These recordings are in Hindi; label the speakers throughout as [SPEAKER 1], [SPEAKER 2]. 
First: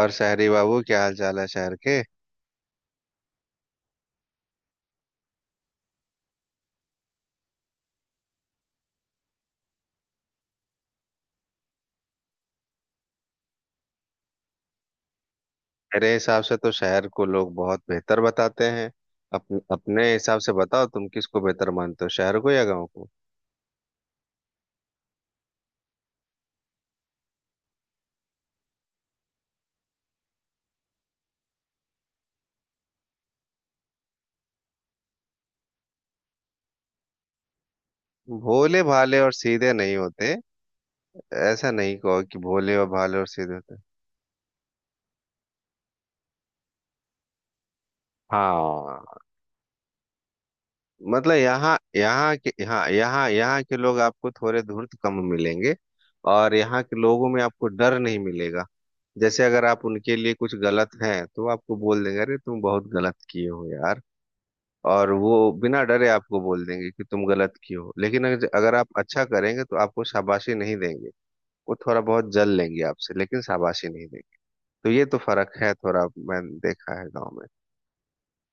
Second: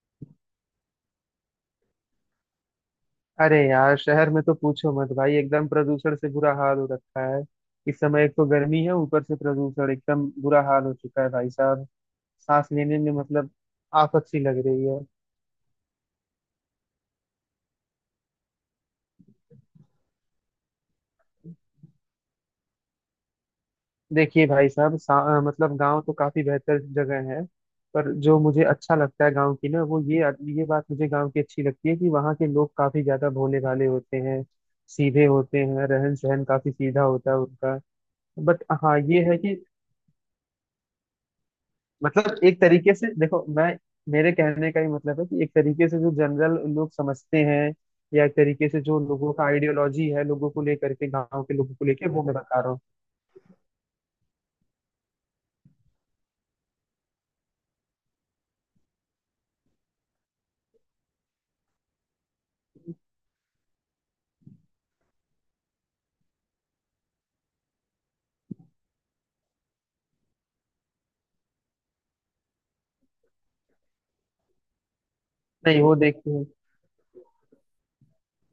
[SPEAKER 1] और शहरी बाबू, क्या हाल चाल है शहर के?
[SPEAKER 2] अरे यार, शहर में तो पूछो मत भाई। एकदम प्रदूषण से बुरा हाल हो रखा है। इस समय एक तो गर्मी है, ऊपर से प्रदूषण एकदम बुरा हाल हो चुका है भाई साहब। सांस लेने में मतलब आफत सी लग रही है।
[SPEAKER 1] मेरे हिसाब से तो शहर को लोग बहुत बेहतर बताते हैं। अपने अपने हिसाब से बताओ, तुम किसको बेहतर मानते हो, शहर को या गांव को?
[SPEAKER 2] देखिए भाई साहब, मतलब गांव तो काफी बेहतर जगह है। पर जो मुझे अच्छा लगता है गांव की ना वो ये बात मुझे गांव की अच्छी लगती है कि वहाँ के लोग काफी ज्यादा भोले भाले होते हैं। सीधे होते हैं, रहन सहन काफी सीधा होता है उनका। बट
[SPEAKER 1] भोले
[SPEAKER 2] हाँ,
[SPEAKER 1] भाले
[SPEAKER 2] ये
[SPEAKER 1] और
[SPEAKER 2] है कि
[SPEAKER 1] सीधे नहीं होते। ऐसा नहीं कहो कि
[SPEAKER 2] मतलब एक
[SPEAKER 1] भोले और
[SPEAKER 2] तरीके से
[SPEAKER 1] भाले और
[SPEAKER 2] देखो
[SPEAKER 1] सीधे होते।
[SPEAKER 2] मैं। मेरे कहने का ही मतलब है कि एक तरीके से जो जनरल लोग समझते हैं, या एक तरीके से जो
[SPEAKER 1] हाँ।
[SPEAKER 2] लोगों का आइडियोलॉजी है लोगों को लेकर के,
[SPEAKER 1] मतलब
[SPEAKER 2] गांव के लोगों
[SPEAKER 1] यहाँ
[SPEAKER 2] को लेकर, वो मैं
[SPEAKER 1] यहाँ के
[SPEAKER 2] बता रहा हूँ।
[SPEAKER 1] यहाँ यहाँ यहाँ के लोग आपको थोड़े धूर्त कम मिलेंगे। और यहाँ के लोगों में आपको डर नहीं मिलेगा। जैसे अगर आप उनके लिए कुछ गलत हैं तो वो आपको बोल देंगे, अरे तुम बहुत गलत किए हो यार। और वो बिना डरे आपको बोल देंगे कि तुम गलत किए हो, लेकिन अगर अगर आप अच्छा करेंगे तो आपको शाबाशी नहीं देंगे। वो थोड़ा बहुत जल लेंगे आपसे, लेकिन शाबाशी नहीं देंगे। तो ये तो फर्क है
[SPEAKER 2] नहीं, वो
[SPEAKER 1] थोड़ा,
[SPEAKER 2] देखते हैं।
[SPEAKER 1] मैंने देखा है गांव में।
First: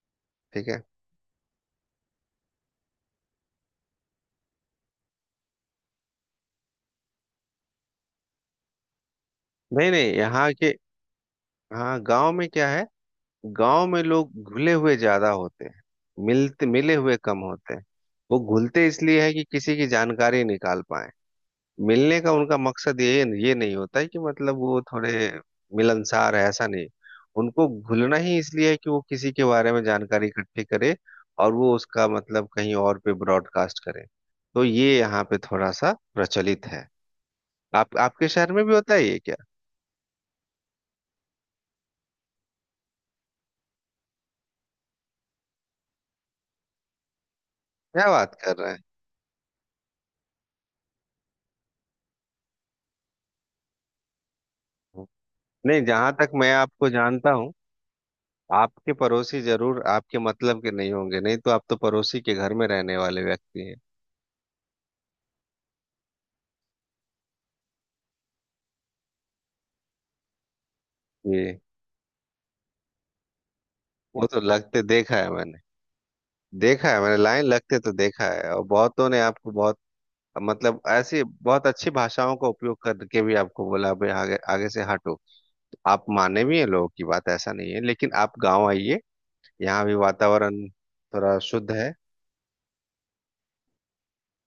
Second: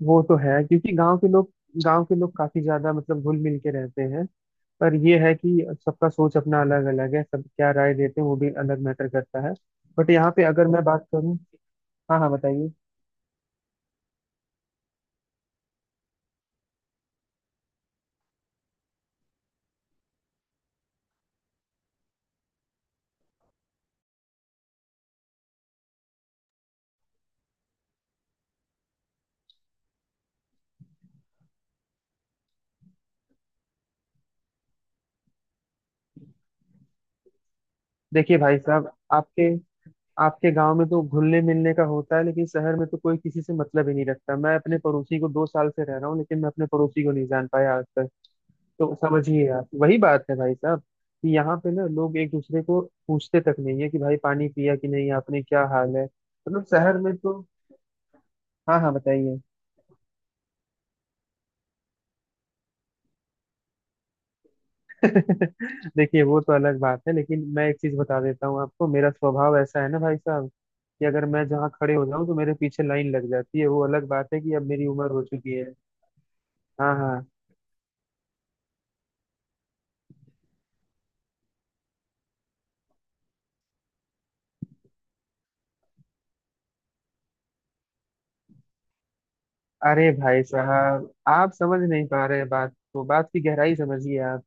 [SPEAKER 2] वो तो है
[SPEAKER 1] ठीक है।
[SPEAKER 2] क्योंकि गांव के लोग काफी ज्यादा मतलब घुल मिल के रहते हैं। पर ये है कि सबका सोच अपना अलग अलग है, सब क्या राय देते हैं वो भी अलग मैटर करता है।
[SPEAKER 1] नहीं
[SPEAKER 2] बट
[SPEAKER 1] नहीं
[SPEAKER 2] यहाँ पे
[SPEAKER 1] यहाँ
[SPEAKER 2] अगर
[SPEAKER 1] के।
[SPEAKER 2] मैं बात करूँ।
[SPEAKER 1] हाँ,
[SPEAKER 2] हाँ
[SPEAKER 1] गांव
[SPEAKER 2] हाँ,
[SPEAKER 1] में क्या
[SPEAKER 2] बताइए।
[SPEAKER 1] है? गांव में लोग घुले हुए ज्यादा होते हैं, मिलते मिले हुए कम होते हैं। वो घुलते इसलिए है कि किसी की जानकारी निकाल पाए। मिलने का उनका मकसद ये नहीं होता है कि मतलब वो थोड़े मिलनसार है, ऐसा नहीं। उनको घुलना ही इसलिए है कि वो किसी के बारे में जानकारी इकट्ठी करे और वो उसका मतलब कहीं और पे ब्रॉडकास्ट करे। तो ये यहाँ पे थोड़ा सा प्रचलित है। आप, आपके
[SPEAKER 2] देखिए
[SPEAKER 1] शहर
[SPEAKER 2] भाई
[SPEAKER 1] में भी
[SPEAKER 2] साहब,
[SPEAKER 1] होता है ये क्या?
[SPEAKER 2] आपके आपके गांव में तो घुलने मिलने का होता है, लेकिन शहर में तो कोई किसी से मतलब ही नहीं रखता। मैं अपने पड़ोसी को 2 साल से रह रहा हूँ, लेकिन मैं अपने पड़ोसी को नहीं जान पाया आज
[SPEAKER 1] क्या
[SPEAKER 2] तक।
[SPEAKER 1] बात कर रहे
[SPEAKER 2] तो समझिए आप, वही बात है भाई साहब कि यहाँ पे ना लोग एक दूसरे को पूछते तक नहीं है कि भाई पानी पिया कि
[SPEAKER 1] हैं।
[SPEAKER 2] नहीं आपने, क्या
[SPEAKER 1] नहीं,
[SPEAKER 2] हाल है,
[SPEAKER 1] जहां तक मैं
[SPEAKER 2] मतलब
[SPEAKER 1] आपको
[SPEAKER 2] शहर में
[SPEAKER 1] जानता
[SPEAKER 2] तो।
[SPEAKER 1] हूँ,
[SPEAKER 2] हाँ हाँ,
[SPEAKER 1] आपके
[SPEAKER 2] बताइए।
[SPEAKER 1] पड़ोसी जरूर आपके मतलब के नहीं होंगे, नहीं तो आप तो पड़ोसी के घर में रहने वाले व्यक्ति हैं।
[SPEAKER 2] देखिए, वो तो अलग बात है, लेकिन मैं एक चीज बता देता हूँ आपको। मेरा स्वभाव ऐसा है ना भाई साहब, कि अगर मैं
[SPEAKER 1] ये
[SPEAKER 2] जहाँ खड़े हो जाऊँ तो मेरे पीछे लाइन लग जाती है। वो अलग
[SPEAKER 1] वो
[SPEAKER 2] बात
[SPEAKER 1] तो
[SPEAKER 2] है कि अब
[SPEAKER 1] लगते
[SPEAKER 2] मेरी उम्र
[SPEAKER 1] देखा
[SPEAKER 2] हो
[SPEAKER 1] है
[SPEAKER 2] चुकी
[SPEAKER 1] मैंने।
[SPEAKER 2] है।
[SPEAKER 1] देखा
[SPEAKER 2] हाँ
[SPEAKER 1] है मैंने
[SPEAKER 2] हाँ।
[SPEAKER 1] लाइन लगते तो देखा है, और बहुतों ने आपको बहुत मतलब ऐसी बहुत अच्छी भाषाओं का उपयोग करके भी आपको बोला भाई, आगे आगे से हटो। आप माने भी हैं लोगों की बात, ऐसा नहीं है। लेकिन आप गांव आइए, यहाँ भी
[SPEAKER 2] अरे भाई
[SPEAKER 1] वातावरण
[SPEAKER 2] साहब,
[SPEAKER 1] थोड़ा
[SPEAKER 2] आप
[SPEAKER 1] शुद्ध
[SPEAKER 2] समझ
[SPEAKER 1] है।
[SPEAKER 2] नहीं पा रहे बात को। बात की गहराई समझिए आप।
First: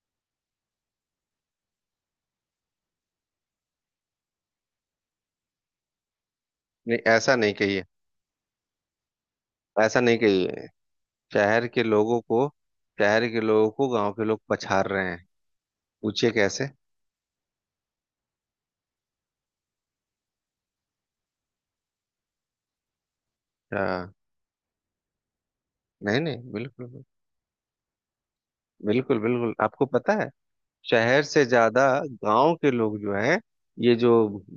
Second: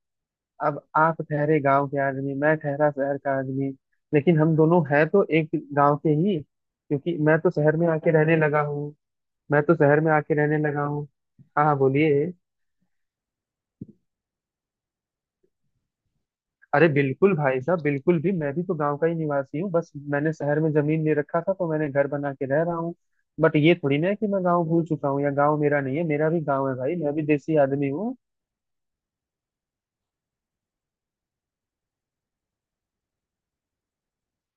[SPEAKER 2] अब आप ठहरे गांव के आदमी, मैं ठहरा शहर का आदमी, लेकिन हम दोनों हैं तो एक गांव के ही,
[SPEAKER 1] नहीं,
[SPEAKER 2] क्योंकि
[SPEAKER 1] ऐसा
[SPEAKER 2] मैं तो
[SPEAKER 1] नहीं
[SPEAKER 2] शहर
[SPEAKER 1] कहिए।
[SPEAKER 2] में आके रहने लगा हूँ। मैं तो शहर
[SPEAKER 1] ऐसा
[SPEAKER 2] में
[SPEAKER 1] नहीं
[SPEAKER 2] आके रहने
[SPEAKER 1] कहिए।
[SPEAKER 2] लगा हूँ। हाँ
[SPEAKER 1] शहर
[SPEAKER 2] हाँ,
[SPEAKER 1] के लोगों
[SPEAKER 2] बोलिए।
[SPEAKER 1] को, शहर के लोगों को गांव के लोग पछाड़ रहे हैं। पूछिए कैसे।
[SPEAKER 2] अरे बिल्कुल भाई साहब, बिल्कुल भी। मैं भी तो गांव का ही निवासी हूँ, बस मैंने शहर में जमीन ले रखा था तो मैंने घर बना के रह रहा हूँ। बट ये थोड़ी
[SPEAKER 1] हाँ।
[SPEAKER 2] ना है कि मैं गांव भूल चुका हूँ या गांव मेरा नहीं है।
[SPEAKER 1] नहीं
[SPEAKER 2] मेरा भी
[SPEAKER 1] नहीं,
[SPEAKER 2] गांव है
[SPEAKER 1] बिल्कुल
[SPEAKER 2] भाई, मैं भी देसी आदमी हूँ।
[SPEAKER 1] बिल्कुल बिल्कुल। आपको पता है, शहर से ज्यादा गांव के लोग जो हैं, ये जो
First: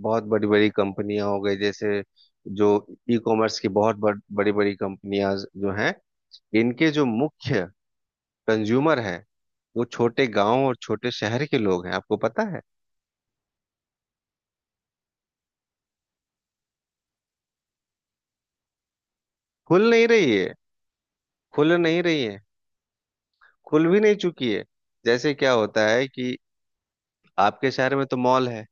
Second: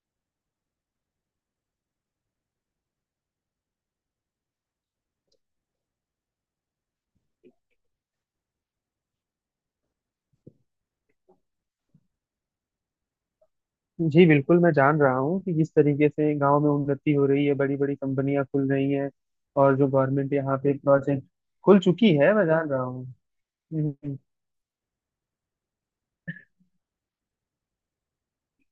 [SPEAKER 1] बहुत बड़ी बड़ी कंपनियां हो गई, जैसे जो ई कॉमर्स की बहुत बड़ी बड़ी कंपनियां जो हैं, इनके जो मुख्य कंज्यूमर हैं वो छोटे गांव और छोटे शहर के लोग हैं। आपको पता है?
[SPEAKER 2] जी बिल्कुल, मैं जान रहा हूँ कि किस तरीके से गांव में उन्नति हो रही है, बड़ी बड़ी कंपनियां खुल रही हैं, और जो
[SPEAKER 1] खुल नहीं
[SPEAKER 2] गवर्नमेंट
[SPEAKER 1] रही है।
[SPEAKER 2] यहाँ पे प्रोजेक्ट
[SPEAKER 1] खुल
[SPEAKER 2] खुल
[SPEAKER 1] नहीं
[SPEAKER 2] चुकी
[SPEAKER 1] रही
[SPEAKER 2] है,
[SPEAKER 1] है।
[SPEAKER 2] मैं जान रहा हूँ।
[SPEAKER 1] खुल भी नहीं
[SPEAKER 2] हम्म।
[SPEAKER 1] चुकी है। जैसे क्या होता है कि आपके शहर में तो मॉल है,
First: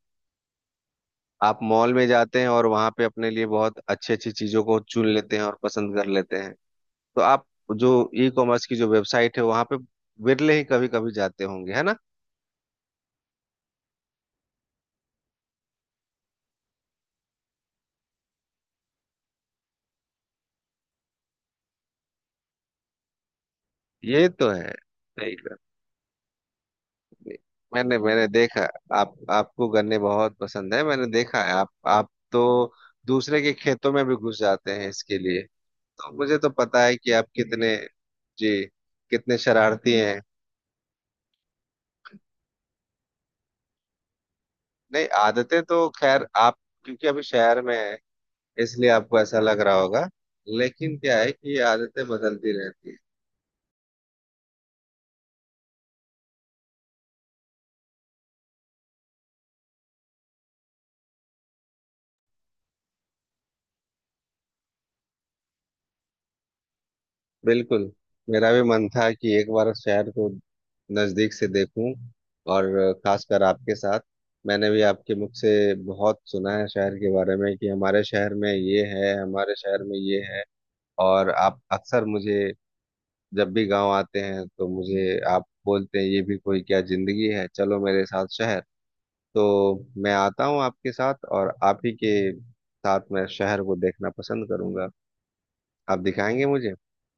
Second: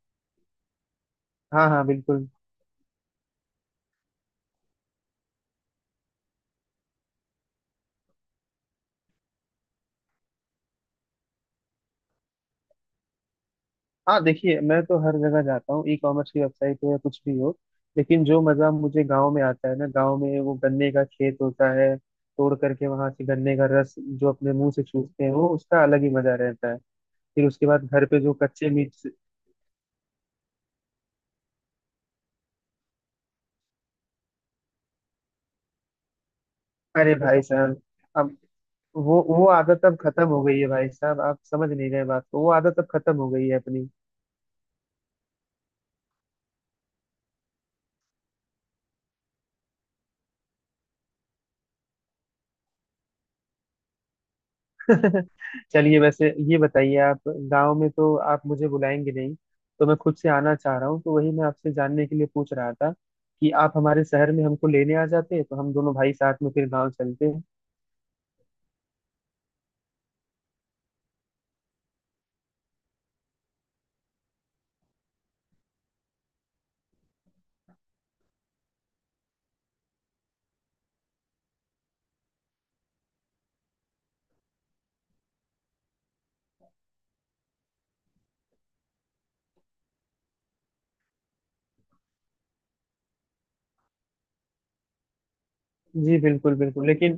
[SPEAKER 1] आप
[SPEAKER 2] हाँ हाँ,
[SPEAKER 1] मॉल में
[SPEAKER 2] बिल्कुल।
[SPEAKER 1] जाते हैं और वहां पे अपने लिए बहुत अच्छी अच्छी चीजों को चुन लेते हैं और पसंद कर लेते हैं। तो आप जो ई कॉमर्स की जो वेबसाइट है वहां पे विरले ही कभी कभी जाते होंगे, है ना?
[SPEAKER 2] हाँ, देखिए मैं तो हर जगह जाता हूँ, ई कॉमर्स की वेबसाइट हो या कुछ भी हो। लेकिन जो मजा मुझे गांव में आता है ना, गांव में वो गन्ने का खेत होता है, तोड़ करके वहां से गन्ने का रस
[SPEAKER 1] ये
[SPEAKER 2] जो
[SPEAKER 1] तो
[SPEAKER 2] अपने
[SPEAKER 1] है,
[SPEAKER 2] मुंह से चूसते हैं,
[SPEAKER 1] सही
[SPEAKER 2] वो
[SPEAKER 1] कहा।
[SPEAKER 2] उसका अलग ही मजा रहता है। फिर उसके बाद
[SPEAKER 1] मैंने
[SPEAKER 2] घर पे
[SPEAKER 1] मैंने
[SPEAKER 2] जो
[SPEAKER 1] देखा,
[SPEAKER 2] कच्चे मिर्च।
[SPEAKER 1] आप, आपको गन्ने बहुत पसंद है, मैंने देखा है। आप तो दूसरे के खेतों में भी घुस जाते हैं इसके लिए। तो मुझे तो पता है कि
[SPEAKER 2] अरे
[SPEAKER 1] आप
[SPEAKER 2] भाई
[SPEAKER 1] कितने,
[SPEAKER 2] साहब, अब
[SPEAKER 1] जी,
[SPEAKER 2] वो
[SPEAKER 1] कितने
[SPEAKER 2] वो आदत
[SPEAKER 1] शरारती
[SPEAKER 2] अब
[SPEAKER 1] हैं।
[SPEAKER 2] खत्म हो गई है भाई साहब, आप समझ नहीं रहे बात को। वो आदत अब खत्म हो गई है अपनी।
[SPEAKER 1] नहीं, आदतें तो खैर आप, क्योंकि अभी शहर में है इसलिए आपको ऐसा लग रहा होगा, लेकिन क्या है कि ये आदतें बदलती रहती है।
[SPEAKER 2] चलिए वैसे ये बताइए, आप गांव में तो आप मुझे बुलाएंगे नहीं, तो मैं खुद से आना चाह रहा हूँ। तो वही मैं आपसे जानने के लिए पूछ रहा था कि आप हमारे शहर में हमको लेने आ जाते तो हम दोनों भाई साथ में फिर गांव चलते।
[SPEAKER 1] बिल्कुल, मेरा भी मन था कि एक बार शहर को नजदीक से देखूं, और खासकर आपके साथ। मैंने भी आपके मुख से बहुत सुना है शहर के बारे में, कि हमारे शहर में ये है, हमारे शहर में ये है। और आप अक्सर मुझे जब भी गांव आते हैं तो मुझे आप बोलते हैं, ये भी कोई क्या जिंदगी है, चलो मेरे साथ शहर। तो मैं आता हूँ आपके साथ, और आप ही के साथ मैं शहर को देखना पसंद करूंगा। आप
[SPEAKER 2] जी
[SPEAKER 1] दिखाएंगे
[SPEAKER 2] बिल्कुल
[SPEAKER 1] मुझे।
[SPEAKER 2] बिल्कुल, लेकिन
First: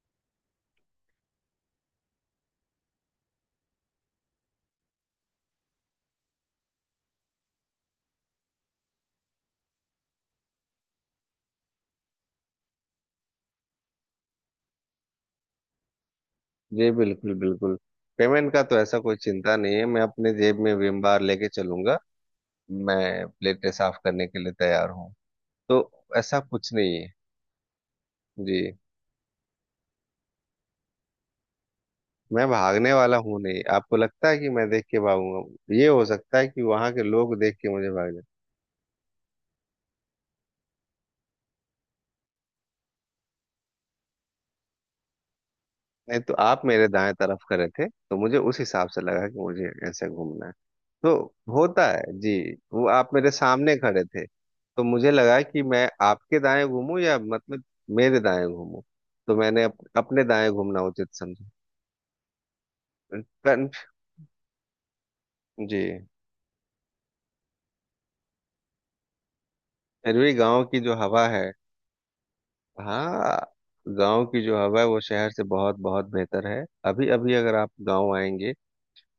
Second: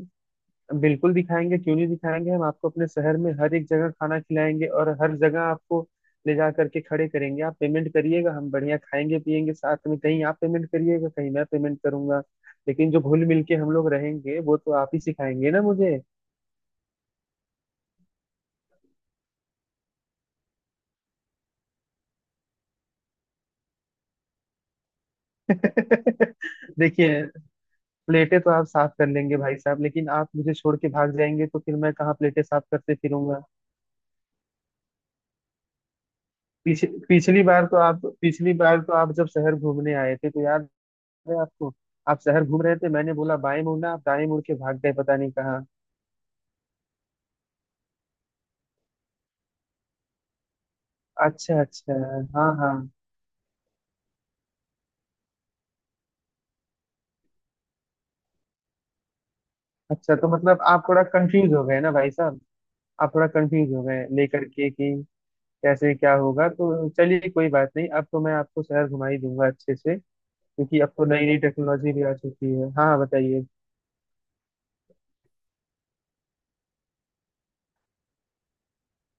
[SPEAKER 2] बिल्कुल दिखाएंगे, क्यों नहीं दिखाएंगे। हम आपको अपने शहर में हर एक जगह खाना खिलाएंगे और हर जगह आपको ले जा करके खड़े करेंगे। आप पेमेंट करिएगा, हम बढ़िया खाएंगे पिएंगे साथ में। कहीं आप पेमेंट करिएगा, कहीं मैं पेमेंट करूंगा, लेकिन जो घुल मिल के हम लोग रहेंगे वो तो आप ही सिखाएंगे ना मुझे।
[SPEAKER 1] जी बिल्कुल बिल्कुल। पेमेंट का तो ऐसा कोई चिंता नहीं है, मैं अपने जेब में विम बार लेके चलूंगा। मैं प्लेटें साफ करने के लिए तैयार हूँ। तो ऐसा कुछ नहीं है।
[SPEAKER 2] देखिए, प्लेटें तो आप
[SPEAKER 1] जी,
[SPEAKER 2] साफ कर लेंगे भाई साहब, लेकिन आप मुझे छोड़ के भाग जाएंगे तो फिर मैं कहाँ प्लेटें
[SPEAKER 1] मैं
[SPEAKER 2] साफ
[SPEAKER 1] भागने
[SPEAKER 2] करते
[SPEAKER 1] वाला हूँ
[SPEAKER 2] फिरूंगा।
[SPEAKER 1] नहीं, आपको लगता है कि मैं देख के भागूंगा? ये हो सकता है कि वहां के लोग
[SPEAKER 2] पिछली
[SPEAKER 1] देख
[SPEAKER 2] बार
[SPEAKER 1] के
[SPEAKER 2] तो
[SPEAKER 1] मुझे
[SPEAKER 2] आप
[SPEAKER 1] भाग जाए।
[SPEAKER 2] पिछली बार तो आप जब शहर घूमने आए थे तो याद। अरे आपको। आप शहर घूम रहे थे, मैंने बोला बाएं मुड़ना, आप दाएं मुड़ के भाग गए पता नहीं कहाँ।
[SPEAKER 1] नहीं तो आप मेरे दाएं तरफ खड़े थे, तो मुझे उस हिसाब से लगा कि मुझे ऐसे घूमना है। तो
[SPEAKER 2] अच्छा
[SPEAKER 1] होता
[SPEAKER 2] अच्छा।
[SPEAKER 1] है जी।
[SPEAKER 2] हाँ हाँ।
[SPEAKER 1] वो आप मेरे सामने खड़े थे तो मुझे लगा कि मैं आपके दाएं घूमूं या मतलब मेरे दाएं घूमूं। तो मैंने
[SPEAKER 2] अच्छा,
[SPEAKER 1] अपने
[SPEAKER 2] तो
[SPEAKER 1] दाएं
[SPEAKER 2] मतलब
[SPEAKER 1] घूमना
[SPEAKER 2] आप थोड़ा
[SPEAKER 1] उचित समझा।
[SPEAKER 2] कंफ्यूज हो गए ना भाई साहब, आप थोड़ा
[SPEAKER 1] कन-
[SPEAKER 2] कंफ्यूज हो गए लेकर के कि
[SPEAKER 1] जी,
[SPEAKER 2] कैसे क्या होगा। तो चलिए कोई बात नहीं, अब तो मैं आपको शहर घुमा ही दूंगा अच्छे से,
[SPEAKER 1] अरवी गांव की
[SPEAKER 2] क्योंकि अब
[SPEAKER 1] जो
[SPEAKER 2] तो नई
[SPEAKER 1] हवा
[SPEAKER 2] नई
[SPEAKER 1] है।
[SPEAKER 2] टेक्नोलॉजी भी आ चुकी है। हाँ,
[SPEAKER 1] हाँ,
[SPEAKER 2] बताइए।
[SPEAKER 1] गांव की जो हवा है वो शहर से बहुत बहुत बेहतर है। अभी अभी अगर आप गांव आएंगे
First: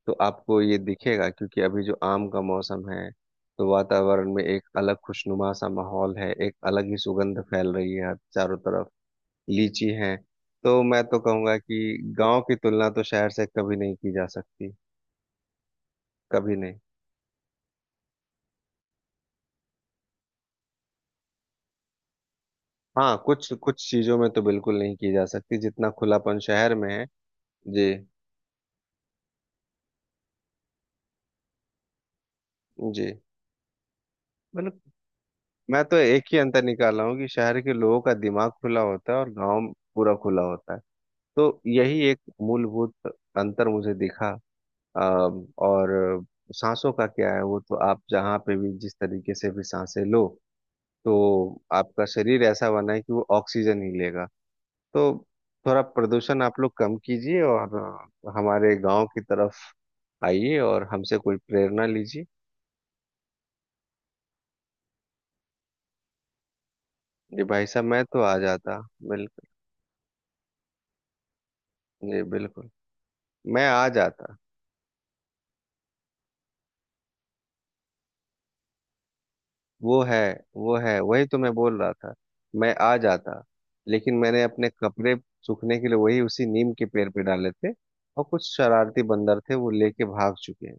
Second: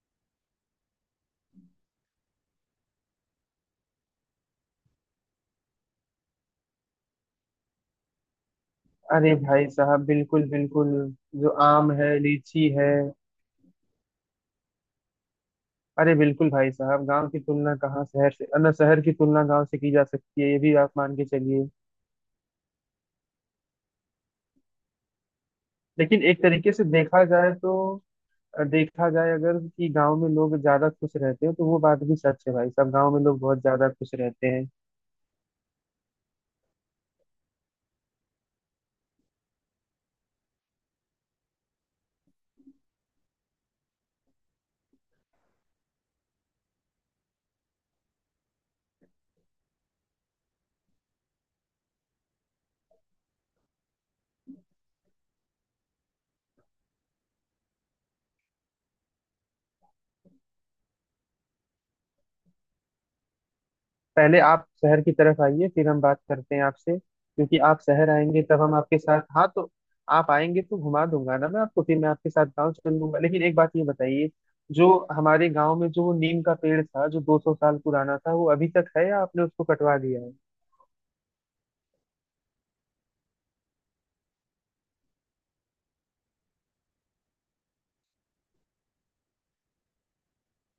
[SPEAKER 1] तो आपको ये दिखेगा, क्योंकि अभी जो आम का मौसम है तो वातावरण में एक अलग खुशनुमा सा माहौल है, एक अलग ही सुगंध फैल रही है चारों तरफ।
[SPEAKER 2] अरे भाई
[SPEAKER 1] लीची
[SPEAKER 2] साहब,
[SPEAKER 1] है।
[SPEAKER 2] बिल्कुल
[SPEAKER 1] तो
[SPEAKER 2] बिल्कुल।
[SPEAKER 1] मैं तो
[SPEAKER 2] जो
[SPEAKER 1] कहूंगा
[SPEAKER 2] आम
[SPEAKER 1] कि
[SPEAKER 2] है,
[SPEAKER 1] गांव की
[SPEAKER 2] लीची
[SPEAKER 1] तुलना
[SPEAKER 2] है।
[SPEAKER 1] तो शहर से कभी नहीं की जा सकती।
[SPEAKER 2] अरे बिल्कुल
[SPEAKER 1] कभी
[SPEAKER 2] भाई
[SPEAKER 1] नहीं।
[SPEAKER 2] साहब, गांव की तुलना कहाँ शहर से, ना शहर की तुलना गांव से की जा सकती है, ये भी आप मान के चलिए।
[SPEAKER 1] हाँ, कुछ कुछ चीजों में तो बिल्कुल नहीं की जा सकती, जितना
[SPEAKER 2] लेकिन
[SPEAKER 1] खुलापन
[SPEAKER 2] एक तरीके
[SPEAKER 1] शहर
[SPEAKER 2] से
[SPEAKER 1] में है।
[SPEAKER 2] देखा जाए तो
[SPEAKER 1] जी।
[SPEAKER 2] देखा जाए अगर कि गांव में लोग ज्यादा खुश रहते हैं, तो वो बात भी सच है भाई साहब, गांव
[SPEAKER 1] जी,
[SPEAKER 2] में लोग बहुत ज्यादा खुश रहते हैं।
[SPEAKER 1] मतलब मैं तो एक ही अंतर निकाला हूँ कि शहर के लोगों का दिमाग खुला होता है और गांव पूरा खुला होता है। तो यही एक मूलभूत अंतर मुझे दिखा। अ, और सांसों का क्या है, वो तो आप जहाँ पे भी जिस तरीके से भी सांसें लो, तो आपका शरीर ऐसा बना है कि वो ऑक्सीजन ही लेगा। तो थोड़ा प्रदूषण आप लोग कम कीजिए, और हमारे गांव की तरफ आइए और हमसे कोई प्रेरणा लीजिए।
[SPEAKER 2] पहले आप शहर की तरफ आइए, फिर हम बात करते हैं आपसे,
[SPEAKER 1] जी
[SPEAKER 2] क्योंकि
[SPEAKER 1] भाई
[SPEAKER 2] आप
[SPEAKER 1] साहब, मैं
[SPEAKER 2] शहर
[SPEAKER 1] तो आ
[SPEAKER 2] आएंगे तब हम
[SPEAKER 1] जाता।
[SPEAKER 2] आपके साथ हाँ
[SPEAKER 1] बिल्कुल।
[SPEAKER 2] तो। आप आएंगे तो घुमा दूंगा ना मैं आपको, फिर मैं
[SPEAKER 1] जी
[SPEAKER 2] आपके साथ
[SPEAKER 1] बिल्कुल,
[SPEAKER 2] गाँव चल लूंगा। लेकिन एक
[SPEAKER 1] मैं
[SPEAKER 2] बात ये
[SPEAKER 1] आ
[SPEAKER 2] बताइए,
[SPEAKER 1] जाता।
[SPEAKER 2] जो हमारे गाँव में जो वो नीम का पेड़ था जो 200 साल पुराना था, वो अभी तक है या आपने उसको कटवा
[SPEAKER 1] वो है,
[SPEAKER 2] दिया है।
[SPEAKER 1] वो है, वही तो मैं बोल रहा था। मैं आ जाता, लेकिन मैंने अपने कपड़े सूखने के लिए वही उसी नीम के पेड़ पे डाले थे, और कुछ शरारती बंदर थे वो लेके भाग चुके हैं।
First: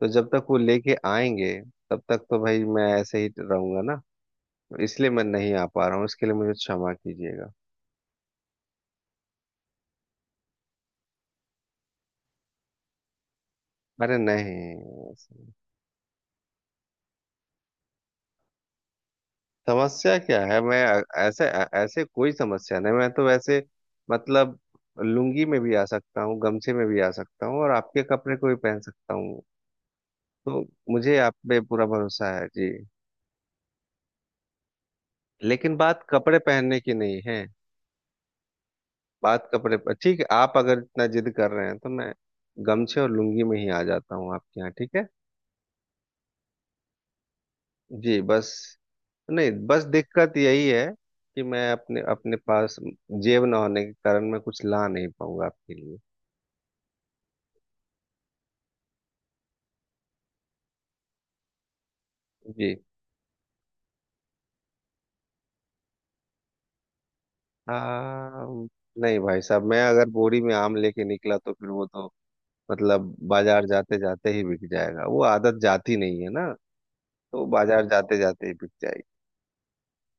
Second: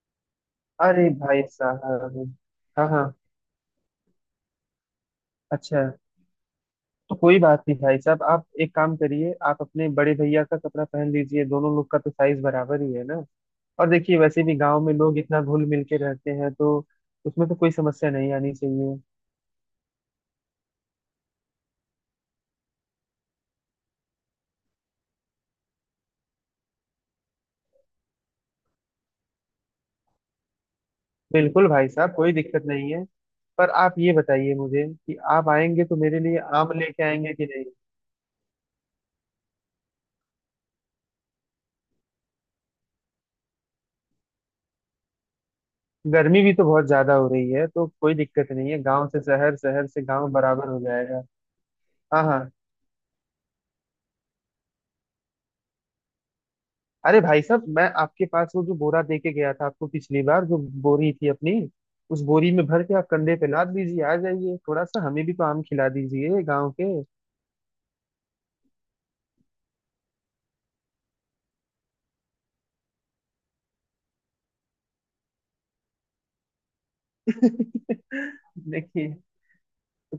[SPEAKER 1] तो जब तक वो लेके
[SPEAKER 2] अरे भाई
[SPEAKER 1] आएंगे तब तक
[SPEAKER 2] साहब।
[SPEAKER 1] तो भाई मैं
[SPEAKER 2] हाँ हाँ।
[SPEAKER 1] ऐसे ही रहूंगा ना। इसलिए मैं नहीं आ
[SPEAKER 2] अच्छा।
[SPEAKER 1] पा रहा हूँ, इसके लिए मुझे क्षमा
[SPEAKER 2] तो कोई
[SPEAKER 1] कीजिएगा।
[SPEAKER 2] बात नहीं भाई साहब, आप एक काम करिए, आप अपने बड़े भैया का कपड़ा पहन लीजिए, दोनों लोग का तो साइज बराबर ही है ना। और देखिए
[SPEAKER 1] अरे
[SPEAKER 2] वैसे भी गांव में लोग इतना
[SPEAKER 1] नहीं,
[SPEAKER 2] घुल मिल के रहते हैं, तो उसमें तो कोई समस्या नहीं आनी चाहिए।
[SPEAKER 1] समस्या क्या है। मैं ऐसे, ऐसे कोई समस्या नहीं, मैं तो वैसे मतलब लुंगी में भी आ सकता हूँ, गमछे में भी आ सकता हूँ और आपके कपड़े को भी पहन सकता हूँ। तो मुझे आप पे
[SPEAKER 2] बिल्कुल
[SPEAKER 1] पूरा
[SPEAKER 2] भाई साहब,
[SPEAKER 1] भरोसा
[SPEAKER 2] कोई
[SPEAKER 1] है
[SPEAKER 2] दिक्कत
[SPEAKER 1] जी।
[SPEAKER 2] नहीं है। पर आप ये बताइए मुझे कि आप
[SPEAKER 1] लेकिन
[SPEAKER 2] आएंगे तो
[SPEAKER 1] बात
[SPEAKER 2] मेरे लिए
[SPEAKER 1] कपड़े
[SPEAKER 2] आम
[SPEAKER 1] पहनने की
[SPEAKER 2] लेके
[SPEAKER 1] नहीं
[SPEAKER 2] आएंगे
[SPEAKER 1] है,
[SPEAKER 2] कि नहीं।
[SPEAKER 1] बात कपड़े पर ठीक है, आप अगर इतना जिद कर रहे हैं तो मैं गमछे और लुंगी में ही आ जाता हूँ आपके यहाँ, ठीक है।
[SPEAKER 2] गर्मी भी तो बहुत ज्यादा हो रही है, तो कोई
[SPEAKER 1] जी बस,
[SPEAKER 2] दिक्कत नहीं है, गांव से
[SPEAKER 1] नहीं,
[SPEAKER 2] शहर,
[SPEAKER 1] बस
[SPEAKER 2] शहर से गांव
[SPEAKER 1] दिक्कत यही
[SPEAKER 2] बराबर हो
[SPEAKER 1] है
[SPEAKER 2] जाएगा।
[SPEAKER 1] कि मैं अपने
[SPEAKER 2] हाँ
[SPEAKER 1] अपने
[SPEAKER 2] हाँ।
[SPEAKER 1] पास जेब ना होने के कारण मैं कुछ ला नहीं पाऊंगा आपके लिए।
[SPEAKER 2] अरे भाई साहब, मैं आपके पास वो जो बोरा दे के गया था आपको पिछली बार, जो बोरी थी अपनी, उस बोरी में
[SPEAKER 1] जी।
[SPEAKER 2] भर के आप कंधे पे लाद दीजिए, आ जाइए। थोड़ा सा हमें भी तो आम खिला दीजिए गांव के।
[SPEAKER 1] हाँ। नहीं भाई साहब, मैं अगर बोरी में आम लेके निकला तो फिर वो तो मतलब बाजार जाते जाते ही बिक जाएगा, वो आदत जाती नहीं है ना। तो बाजार जाते जाते ही बिक जाएगी।
[SPEAKER 2] देखिए, तो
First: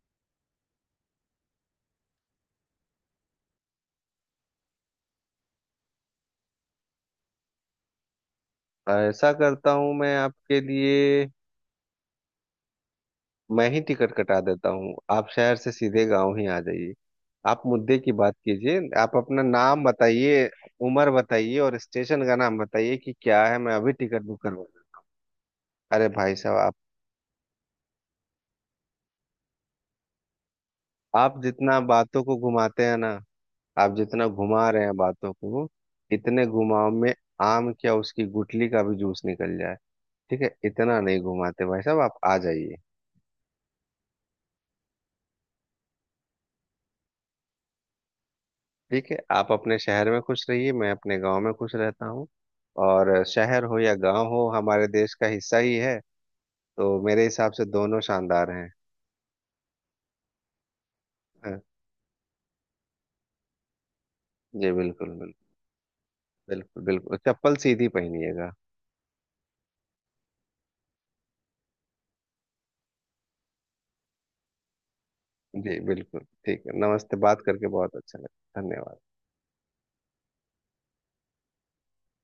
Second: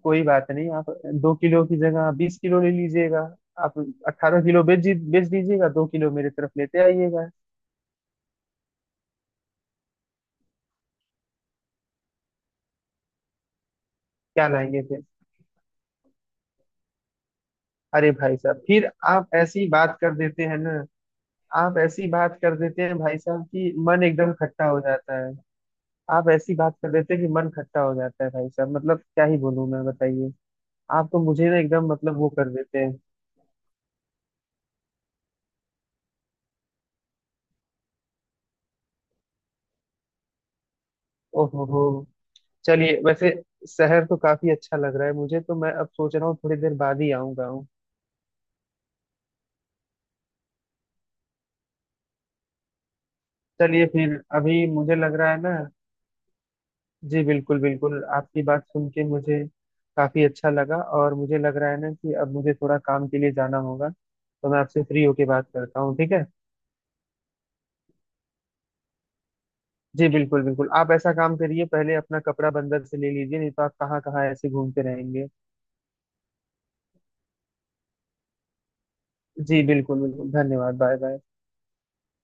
[SPEAKER 2] कोई बात नहीं, आप 2 किलो की जगह आप 20 किलो ले लीजिएगा। आप 18 किलो बेच दीजिएगा, 2 किलो मेरे तरफ लेते आइएगा।
[SPEAKER 1] ऐसा करता हूँ मैं आपके लिए, मैं ही टिकट कटा
[SPEAKER 2] क्या
[SPEAKER 1] देता
[SPEAKER 2] लाएंगे
[SPEAKER 1] हूँ,
[SPEAKER 2] फिर।
[SPEAKER 1] आप शहर से सीधे गांव ही आ जाइए। आप मुद्दे
[SPEAKER 2] अरे
[SPEAKER 1] की बात
[SPEAKER 2] भाई साहब,
[SPEAKER 1] कीजिए,
[SPEAKER 2] फिर
[SPEAKER 1] आप
[SPEAKER 2] आप
[SPEAKER 1] अपना
[SPEAKER 2] ऐसी
[SPEAKER 1] नाम
[SPEAKER 2] बात कर देते
[SPEAKER 1] बताइए,
[SPEAKER 2] हैं ना।
[SPEAKER 1] उम्र बताइए और
[SPEAKER 2] आप ऐसी
[SPEAKER 1] स्टेशन का
[SPEAKER 2] बात कर
[SPEAKER 1] नाम
[SPEAKER 2] देते
[SPEAKER 1] बताइए,
[SPEAKER 2] हैं
[SPEAKER 1] कि
[SPEAKER 2] भाई साहब,
[SPEAKER 1] क्या है,
[SPEAKER 2] कि
[SPEAKER 1] मैं अभी
[SPEAKER 2] मन
[SPEAKER 1] टिकट
[SPEAKER 2] एकदम
[SPEAKER 1] बुक करवा।
[SPEAKER 2] खट्टा हो जाता।
[SPEAKER 1] अरे
[SPEAKER 2] आप
[SPEAKER 1] भाई
[SPEAKER 2] ऐसी
[SPEAKER 1] साहब आप
[SPEAKER 2] बात कर देते हैं कि मन खट्टा हो जाता है भाई साहब, मतलब क्या ही बोलूं मैं, बताइए। आप तो
[SPEAKER 1] आप
[SPEAKER 2] मुझे ना
[SPEAKER 1] जितना
[SPEAKER 2] एकदम मतलब
[SPEAKER 1] बातों
[SPEAKER 2] वो
[SPEAKER 1] को
[SPEAKER 2] कर देते
[SPEAKER 1] घुमाते
[SPEAKER 2] हैं।
[SPEAKER 1] हैं ना, आप जितना घुमा रहे हैं बातों को, इतने घुमाव में आम क्या, उसकी गुठली का भी जूस निकल जाए। ठीक है, इतना नहीं घुमाते
[SPEAKER 2] ओहो
[SPEAKER 1] भाई
[SPEAKER 2] हो।
[SPEAKER 1] साहब, आप आ जाइए।
[SPEAKER 2] चलिए वैसे, शहर तो काफी अच्छा लग रहा है मुझे तो, मैं अब सोच रहा हूँ थोड़ी देर बाद ही आऊंगा हूँ।
[SPEAKER 1] ठीक है, आप अपने शहर में खुश रहिए, मैं अपने गांव में खुश रहता हूँ। और शहर हो
[SPEAKER 2] चलिए
[SPEAKER 1] या
[SPEAKER 2] फिर
[SPEAKER 1] गांव हो,
[SPEAKER 2] अभी
[SPEAKER 1] हमारे
[SPEAKER 2] मुझे
[SPEAKER 1] देश
[SPEAKER 2] लग
[SPEAKER 1] का
[SPEAKER 2] रहा है ना।
[SPEAKER 1] हिस्सा ही है। तो मेरे
[SPEAKER 2] जी
[SPEAKER 1] हिसाब
[SPEAKER 2] बिल्कुल
[SPEAKER 1] से दोनों
[SPEAKER 2] बिल्कुल, आपकी
[SPEAKER 1] शानदार
[SPEAKER 2] बात
[SPEAKER 1] हैं।
[SPEAKER 2] सुन के मुझे काफी अच्छा लगा, और मुझे लग
[SPEAKER 1] हाँ।
[SPEAKER 2] रहा है ना कि अब मुझे थोड़ा काम के लिए जाना होगा, तो मैं
[SPEAKER 1] जी
[SPEAKER 2] आपसे फ्री
[SPEAKER 1] बिल्कुल
[SPEAKER 2] होके
[SPEAKER 1] बिल्कुल।
[SPEAKER 2] बात करता हूँ, ठीक है।
[SPEAKER 1] बिल्कुल बिल्कुल, चप्पल सीधी पहनिएगा।
[SPEAKER 2] जी बिल्कुल बिल्कुल, आप ऐसा काम करिए, पहले अपना कपड़ा बंदर से ले लीजिए, नहीं तो आप कहाँ कहाँ ऐसे घूमते रहेंगे।
[SPEAKER 1] जी बिल्कुल, ठीक है, नमस्ते, बात करके बहुत अच्छा लगा, धन्यवाद।
[SPEAKER 2] जी बिल्कुल बिल्कुल, धन्यवाद, बाय बाय।